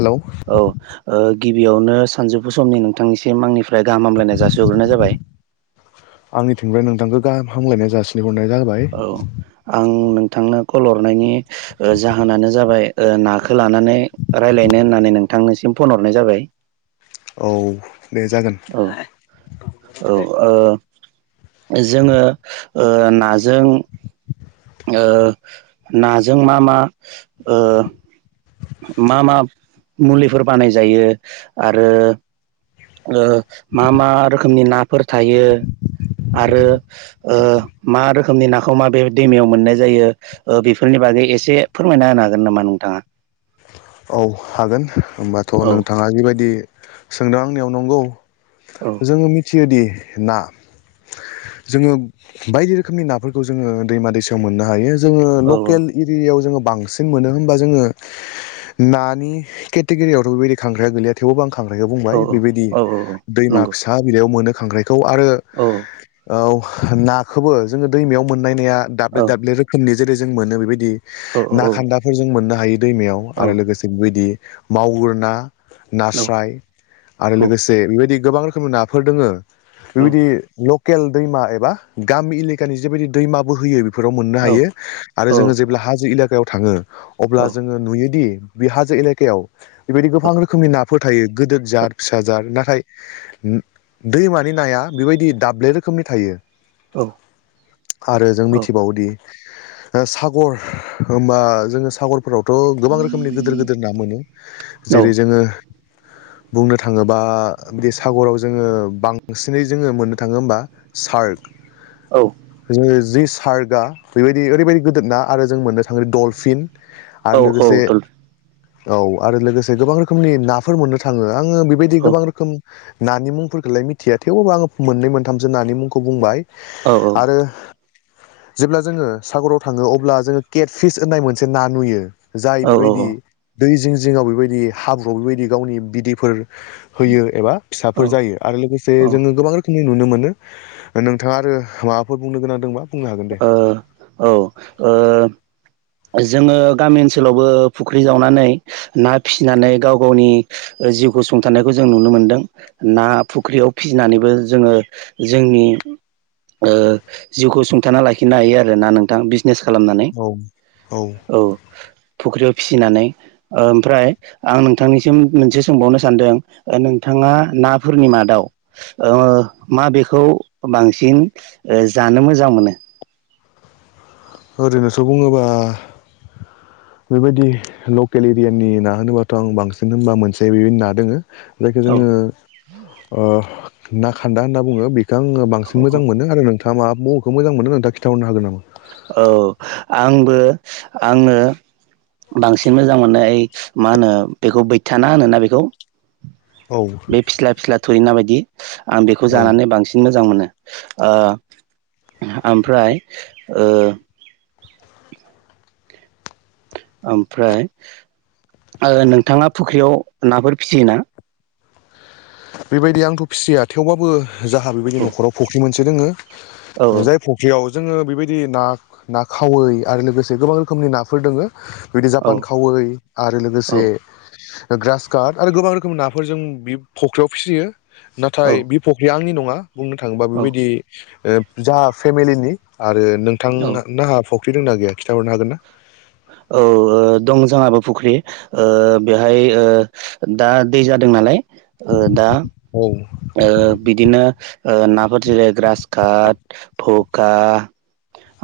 Hello औ ओ गिबियावनो सानजौफु समनि नोंथांनिसिम आंनि फ्राय गाहामलायनाय जासिहरग्रोनाय जाबाय । थिंनिफ्राय नोंथांखौ गाहामलायनाय जासिनाय औ आं नोंथांनो कल हरनायनि जाहोनानो जाबाय ओ नाखो लानानै रायलायनो होननानै नोंथांनिसिम फन हरनाय जाबाय । औ । औ औ ओ जोङो ओ नाजों ओ नाजों मा मा ओ मा मा मुलिफोर बानाय जायो आरो ओ मा मा रोखोमनि नाफोर थायो? आरो ओ मा रोखोमनि नाखौ माबे दैमायाव मोननाय जायो ओ बेफोरनि बाग गै एसे फोरमायना होनो हागोन नामा नोंथाङा? औ हागोन होमबाथ औ नोंथाङा जिबायदि सोंदों आंनियाव नंगौ । औ जोङो मिथियोदि ना जोङो बायदि रोखोमनि नाफोरखौ जोङो दैमा दैसायाव मोननो हायो । जोंङो औ लकेल एरियायाव जोंङो बांसिन मोनो होनोमबा जोंङो नानि केटेगरियावथ' बेबायदि खांग्राया गैया थेवबो खांख्राइखौ औ बुंबाय बेबायदि औ औ दैमा नंगौ फिसा बिलाइयाव मोनो खांख्राइ आरो औ ओ नाखौबो जोङो दैमायाव मोन नाया औ दाब्ले दाब्ले रोखोमनि जेरै जों मोनो बेबायदि औ ना औ खान्दाफोर जों मोननो हायो दैमायाव औ आरो लोगोसे बेबायदि मावगुर ना औ नास्राय आरो लोगोसे बेबायदि गोबां रोखोमनि नाफोर दोङो औ बेबायदि केल दैमा एबा गामि एलेकानि जेबायदि दैमाबो होयो फोराव मोननो औ हायो आरो जोङो जेब्ला हाजो एलेकायाव थाङो अ जोङो नुयो बे हाजो एलेकायाव बेबायदि गोबां रोखोमनि नाफोर थायो गिदिर जार फिसा जार नाथाय दैमानि नाया बेबायदि दाब्ले रोखोमनि थायो। औ आरो जों मिथिबावोदि सागर होनबा जोङो सागरफोरावथ' गोबां रोखोम गिदिर गिदिर ना मोनो जेरै जोङो [inaudible] बुंनो थाङोबा बिदि सागराव जोङो बांसिनै जोङो मोननो थाङो होमबा सार्क जों सारगा बेबायदि ओरैबायदि गिदिर ना आरो जों मोन्नो थाङो दडलफिन औ औ दडलफिन औ आरो लोगोसे गोबां रोखोमनि नाफोर मोननो थाङो आङो बेबायदि गोबां रोखोम नानि मुंफोरखौलाय मिथिया थेवाबबो आङो मोननै मोनथामसो नानि मुंखौ बुंबाय औ औ आरो जेब्ला जोङो सागराव थाङो अब्ला जोङो केट फिस होननाय मोनसे ना नुयो जाय बेबायदि दै जिं जिङाव बेबायदि हाब्रुआव बेबायदि गावनि बिदैफोर होयो एबा फिसाफोर जायो आरो लोगोसे ओ जोङो गोबां रोखोम नुनो मोनो नोंथाङा आरो माबाफोर बुंनो गोनां दंबा बुंनो हागोन दे ओ औ ओ जोङो गामि ओनसोलावबो फुख्रि जावनानै ना फिसिनानै गाव गावनि जिउखौ सुंथानायखौ जों नुनो मोनदों ना फुख्रियाव फिसिनानैबो जोङो जोंनि ओ जिउखौ सुंथाना लाखिनो हायो आरोना नोंथां बिजनेस खालामनानै औ औ फुख्रियाव फिसिनानै ओमफ्राय आं नोंथांनिसिम मोनसे सोंबावनो सानदों नोंथां नाफोरनि मादाव मा ओ बेखौ बांसिन जानो मोजां मोनो ओरैनोथ' बुङोबा बेबायदि लकेल एरियानि ना होनोबाथ' आं बांसिन होनबा मोनसे बेबायनो ना दोङो जायखौ औ जोङो ओ ना खान्दा होनना बुङो बे दखौ आङो बांसिन औ मोजां मोनो आरो नोंथाङा मा मबखौ मोजां मोनो नोंथाङा खिथाहरनो हागोन नामा औ आंबो आंनो बांसिन मोजां मोननाय मा होनो बेखौ बैथाना होनोना बेखौ औ बे फिस्ला फिस्ला थुरिना बायदि आं बेखौ औ जानानै बांसिन मोजां मोनो ओ ओमफ्राय ओ ओमफ्राय नोंथाङा फुख्रियाव नाफोर फिसियोना बेबायदि आंथ' फिसिया थेवबाबो जाहहा बेबायदि औ न'खराव फख्रि मोनसे दोङो औ जाय फख्रियाव जोङो बेबायदि ना ना खावै आरो लोगोसे गोबां रोखोमनि नाफोर दोङो बिबायदि जापान खावै आरो औ लोगोसे ग्रास काट आरो गोबां रोखोमनि नाफोर जों बे फख्रियाव फिसियो नाथाय औ बे फख्रिया आंनि नङा बुंनो थाङोबा औ बेबायदि फेमलिनि आरो औ नोंथां फ्रि दंना गैया खिथाहरनो हागोनना औ दं जाङाबो फुख्रि बेहाय दा दै जादों नालाय ओ दा औ ओ बिदिनो नाफोर जेरै ग्रास काट भखा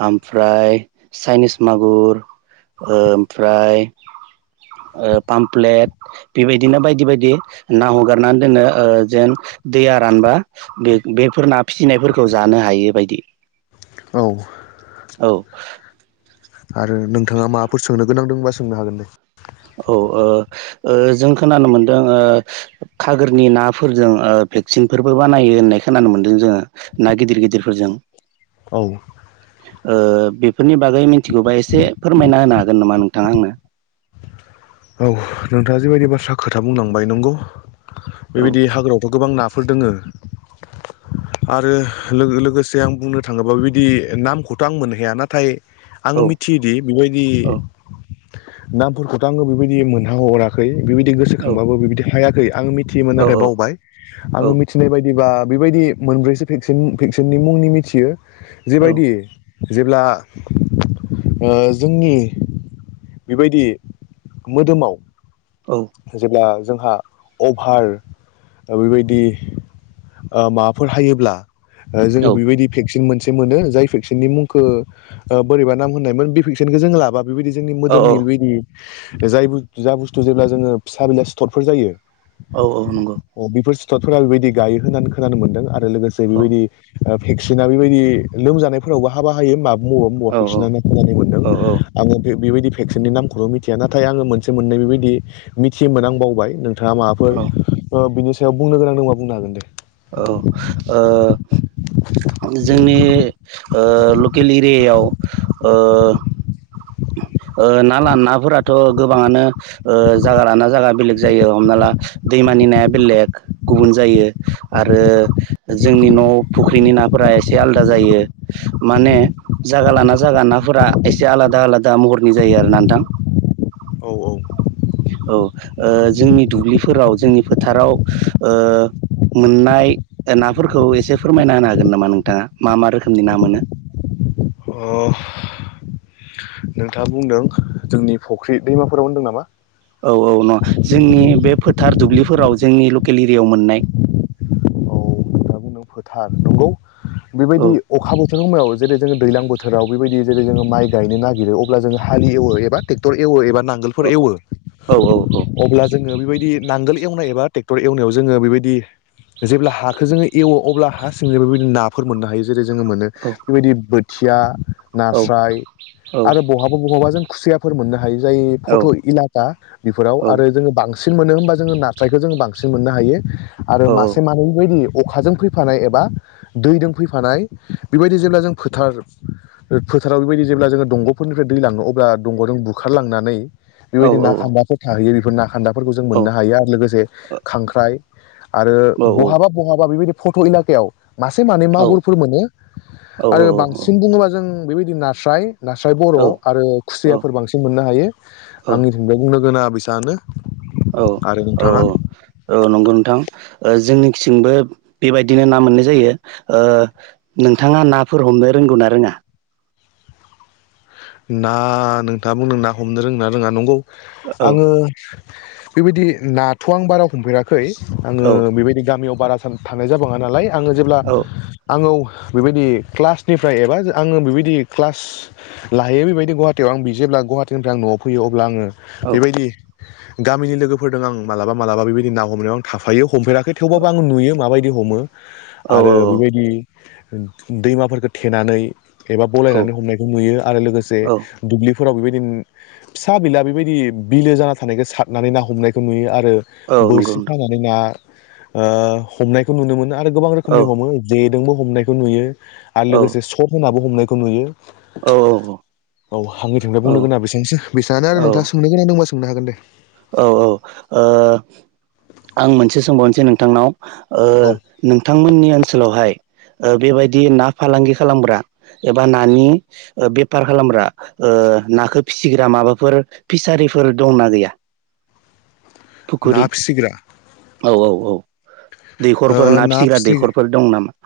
ओमफ्राय चाइनिस मागुर ओमफ्राय पामप्लेट बेबायदिनो बायदि बायदि ना हगारनानै दोनो जेन दैया रानबा बे बेफोर ना फिसिनायफोरखौ जानो हायो बायदि औ औ आरो नोंथाङा माबाफोर सोंनो गोनांदों होनबा सोंनो हागोन दे औ ओ ओ जों खोनानो मोनदों खागोरनि नाफोरजों भेक्सिनफोरबो बानायो होननाय खोनानो मोन्दों जोङो ना गिदिर गिदिरफोरजों औ ओ बेफोरनि बागै मिथिगौबा एसे फोरमायना होनो हागोन नामा नोंथाङा आंनो औ नोंथाङा जेबायदि बाथ्रा खोथा बुंलांबाय नंगौ औ बेबायदि हाग्रायावथ' गोबां नाफोर दोङो [unintelligible] [inaudible] आरो लोगोसे आं बुंनो थाङोब्ला बेबायदि नामखौथ' आं मोननोहाया नाथाय आङो औ मिथियोदि बेबायदि औ नामफोरखौथ' आङो बेबायदि मोनह हराखै बेबायदि औ गोसोखांबाबो बेबायदि हायाखै आं मिथि मिथियोमोन औ नाथाय बावबाय औ आङो मिथिनाय बायदिबा बेबायदि मोनब्रैसोेन भेक्सिननि मुंनि मिथियो जेबायदि जेब्ला ओ जोंनि बेबायदि मोदोमाव जेब्ला जोंहा अभार बेबायदि माबाफोर हायोब्ला जोङो बेबायदि भेक्सिन मोनसे मोनो जाय भेक्सिननि मुंखौ ओ बोरैबा होननायमोन बे भेक्सिन जों लाबा बेबायदि जोंनि औ मोदोमनि औ बेबायदि जाय जा बुस्थु जेब्ला जोङो फिसा बिला सि्थरफोर जायो औ औ नंगौ सथरफोरा बेबायदि गायो होननानै खोनानो मोन्दों आरो लोगोसे औ बेबायदि भेक्सिना बेबायदि लोमजानायफोरावबो हाबा हायो माबा बबा बबा औ औ भेक्सिनानो खोनानाय मोनदों औ आङो बे बेबायदि भेक्सिननि नामखौनो' मिथि नाथाय आङो मोनसे मोननै बेबायदि मिथि मोनोन आं बावबाय नोंथाङा औ माबाफोरनि सायाव बुंनो गोनां दंबा बुंनो हागोन दे औ ओ जोंनि ओ लकेल एरियायाव ओ ओ ना ल नाफोराथ' गोबाङानो जायागा लाना जायगा बेलेग जायो हमना ला दै मानि नाया बेलेग गुबुन जायो आरो जोंनि न' फुख्रिनि नाफोरा ए एसे आलादा जायो माने जायागा लाना जायागा नाफोरा एसे आलादा आलादा दा महरनि जायो आरो नोंथां औ औ ओ जोंनि दुब्लिफोराव जोंनि फोथाराव ओ मोननाय नाफोरखौ एसे फोरमायना होनो हागोन नामा नोंथाङा मा मा रोखोमनि ना मोनो [unintelligible] [inaudible] अ नोंथाङा बुंदों जोंनि फुख्रि दैमाफोराव होनदों नामा औ औ न' जोंनि बे फोथार दुब्लिफोराव जोंनि लकेल एरियायाव मोननाय [unintelligible] [inaudible] औ नोंथाङा बुंदों फोथार नंगौ औ बेबायदि अखा बोथोराव मायाव जेरै जोङो दैज्लां बोथो राव बेबायदि जेरै जोङो माइ गायनोागिरो अब्ला जोङो हलिवो एबा टक्ट एव एबा औ नांगोलफोर एवो औ अब्ला जोङं बेबायदि नांगोल एवनाय एबा ट्रेक्टर एवनायाव जोङो बेबायदि जेब्ला हाखौ जोङो एवो अब्ला हा सिंजों बेबायदि नाफोर मोननो हायो जेरै जोङो मोनो औ बेबायदि बोथिया। औ नास्राय औ आरो बहाबा बहाबा जों खुसियाफोर मोननो हायो। हायो जाय फट' इदि लाबा बेफोराव औ आरो जोङो बांस सिन मोनो होनबा जोङो नास्रायखो जोङो बांसिन मोननो हायो औ आरो मासे मानै बेबायदि अखाजों फैफ फानाय एबा दैदों फैफानाय बेबायदि जेब्ला जों फोथार ओ फोथाराव बेबायदि जेब्ला जोङो दंग'फोरनिफ्राय दैलाङो अब्ला दंग'जों बुखारलांनानै बेबायदि औ ना खान्दाफोर थाहैयो बेफोर ना खान्दाफोरखौ जों मोननो हायो आरो लोगोसे खांख्राइ। आरो बहाबा बहाबा बेबायदि फट' एलाकायाव। मासे मानै मागुरफोर मोनो आरो बांसिन बुङोबा जों बेबायदि नास्राय। नास्राय बर' आरो घुसियाफोर बांसिन मोननो हायो आंनि थिंजाय बुंनो गोनाङा बेसांआनो। औ आरो औ नोंथाङा औ औ नंगौ नोंथां। ओ जोंनिखिंबो बेबायदिनो ना मोननाय जायो ओ नोंथाङा नाफोर हमनो रों रोंगौ ना रोङा? ना नोंथाङा बुंनो ना हमनो रोंना रोङा नंगौ औ आङो बेबायदि नाथ' आं बारा हमफेराखै आङो औ बेबायदि गामियाव बारा सान थांनाय जाबाङा नालाय। आङो जेब्ला औ आङो उख बेबायदि क्लासनिफ्राय एबा जा आङो बेबायदि क्लास लाहैयो बेबायदि गुवाहाटियाव आं बि जेब्ला गुवाहाटिनिफ्राय आं न'आव फैयो अब्ला आङो औ बेबायदि गामिनि लोगोफोरदों आं मालाबा मालाबा बेबायदि ना हमनायाव आं थाफायो हमफेराखै थेवबाबो आं नुयो माबायदि हमो। औ आरो बेबायदि ओन दैमाफोरखो थेनानै एबा औ बलायनानै हमनायखौ नुयो आरो लोगोसे औ दुब्लिफ फोराव बेबायदि उम फिसा बिला बेबायदि बिलो जाना थानायखो सारनानै ना हमनायखौ नुयो आर रो औ नंगौ बोरसि नोंथां खानानै ना ओ हमनायखौ नुनो मोनो। आरो गोबां रोखोमनि औ हमो जेदोंबो हमनायखौ नुयो आरो औ लोगोसे सफ हमनाबो हमनायखौ नुयो। औ औ हांनि थिनिफ्राय बुंनो गोनांआ बेसेनोसै बेसांआनो औ आरो नोंथाङा सोंनो गोनां दंबा सोंनो हागोन दे औ औ ओ आं मोनसे सोंबावनोसै नोंथांनाव। ओ औ नोंथांमोननि ओनसोलावहाय ओ बेबायदि ना फालांगि खालामग्रा एबा नानि ओ बेफार खालामग्रा ओ नाखो फिसिग्रा माबाफोर फिसारिफोर दंना गैया? फुखुरि ना फिसिग्रा औ औ औ ओ दैखरफोर ना फिसिग्रा फिसि दैखरफोर दं नामा?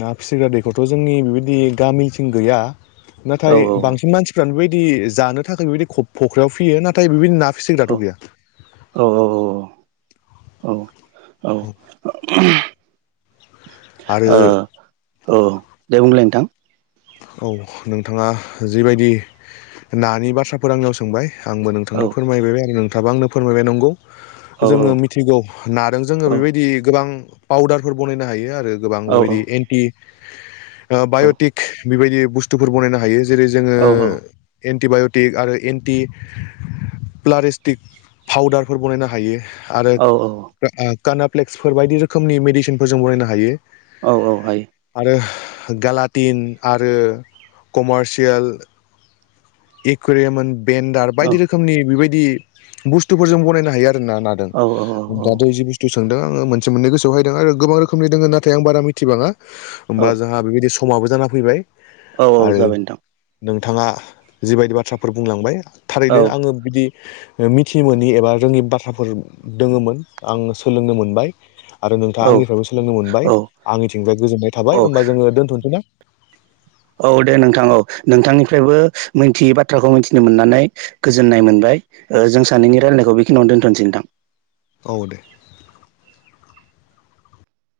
ना फिसिग्रा दैखरथ' जोंनि बेबायदि गामिथिं गैया। औ नाथाय बांसिन मानसिफ्रानो बेबायदि जानो थाखाय बेबायदि खफ फख्रियाव फिसियो नाथाय बेबायदि नाख फिसिं औ दाथ' गैया। औ औ औ ओ उमहो आरो औ दे बुंलाय नोंथां? औ नोंथाङा जिबायदि नानि बाथ्राफोर आंनियाव सोंबाय आंबो औ नोंथांनो फोरमायबोबाय आरो नोंथाङाबो आंनो फोरमायबाय नंगौ। औ जोङो मिथिगौ नादों जोङो औ बेबायदि गोबां पाउदारफोर बनायनो हायो आर रो गोबां औ बेबायदि एन्टि ओ औ बाय'टिक बेबायदि बुस्थुफोर बनायनो हायो ज जेरै जोङो औ एन्टिबाइ'टिक आरो एन्टि। प्लारिस्टिक फाउदारफोर बनायनो हायो‌। आरो ओ आ कानाप्लेक्सफोर बायदि रोखोमनि मेडिसिनफोर जों बनायनो हायो। औ औ हायो। होग गालाटिन आरो कमारसियेल। एकुवेरयेमोन बेन्डार औ बायदि रोखोमनि बेबायदि बुस्थुफोर जों बनायनो हायो आर रो ना नादों औ दाथ' जि बुस्थुस सोंदों आङो मोनसे मोननै गोसोआव फैदों आरो गोबां रोखोमनि दोङो नाथाय आं बारा मिथिबाङा औ ओमबा जोंहा बेबादिस स समाबो जाना फैबाय। औ औ आरो जाबाय नोंथां। नोंथाङा जिबायदि बाथ्राफोर बुंलांबाय औ थारैनो आङो बिदि ओ मिथिनोमोनि एबा रोंङि बाथ्राफोर दोंङोमोन आं सोलोंनो मोनबाय । आरो औ नोंथांङा आंनिफायबो सोलोंनो मोनबाय औ आंनिथिंजाय गोजोननाय औ थाबाय होमबा जोंङो दोनथ'नोसै ना औ दे नोंथां औ नोंथांनिफ्रायबो मिथियै बाथ्राखौ मिथिनो मोननानै गोजोननाय मोनबाय । ओ जों सानैनि रायलायनायखौ बेखिनियावनो दोनथ'नोसै नोंथां । औ दे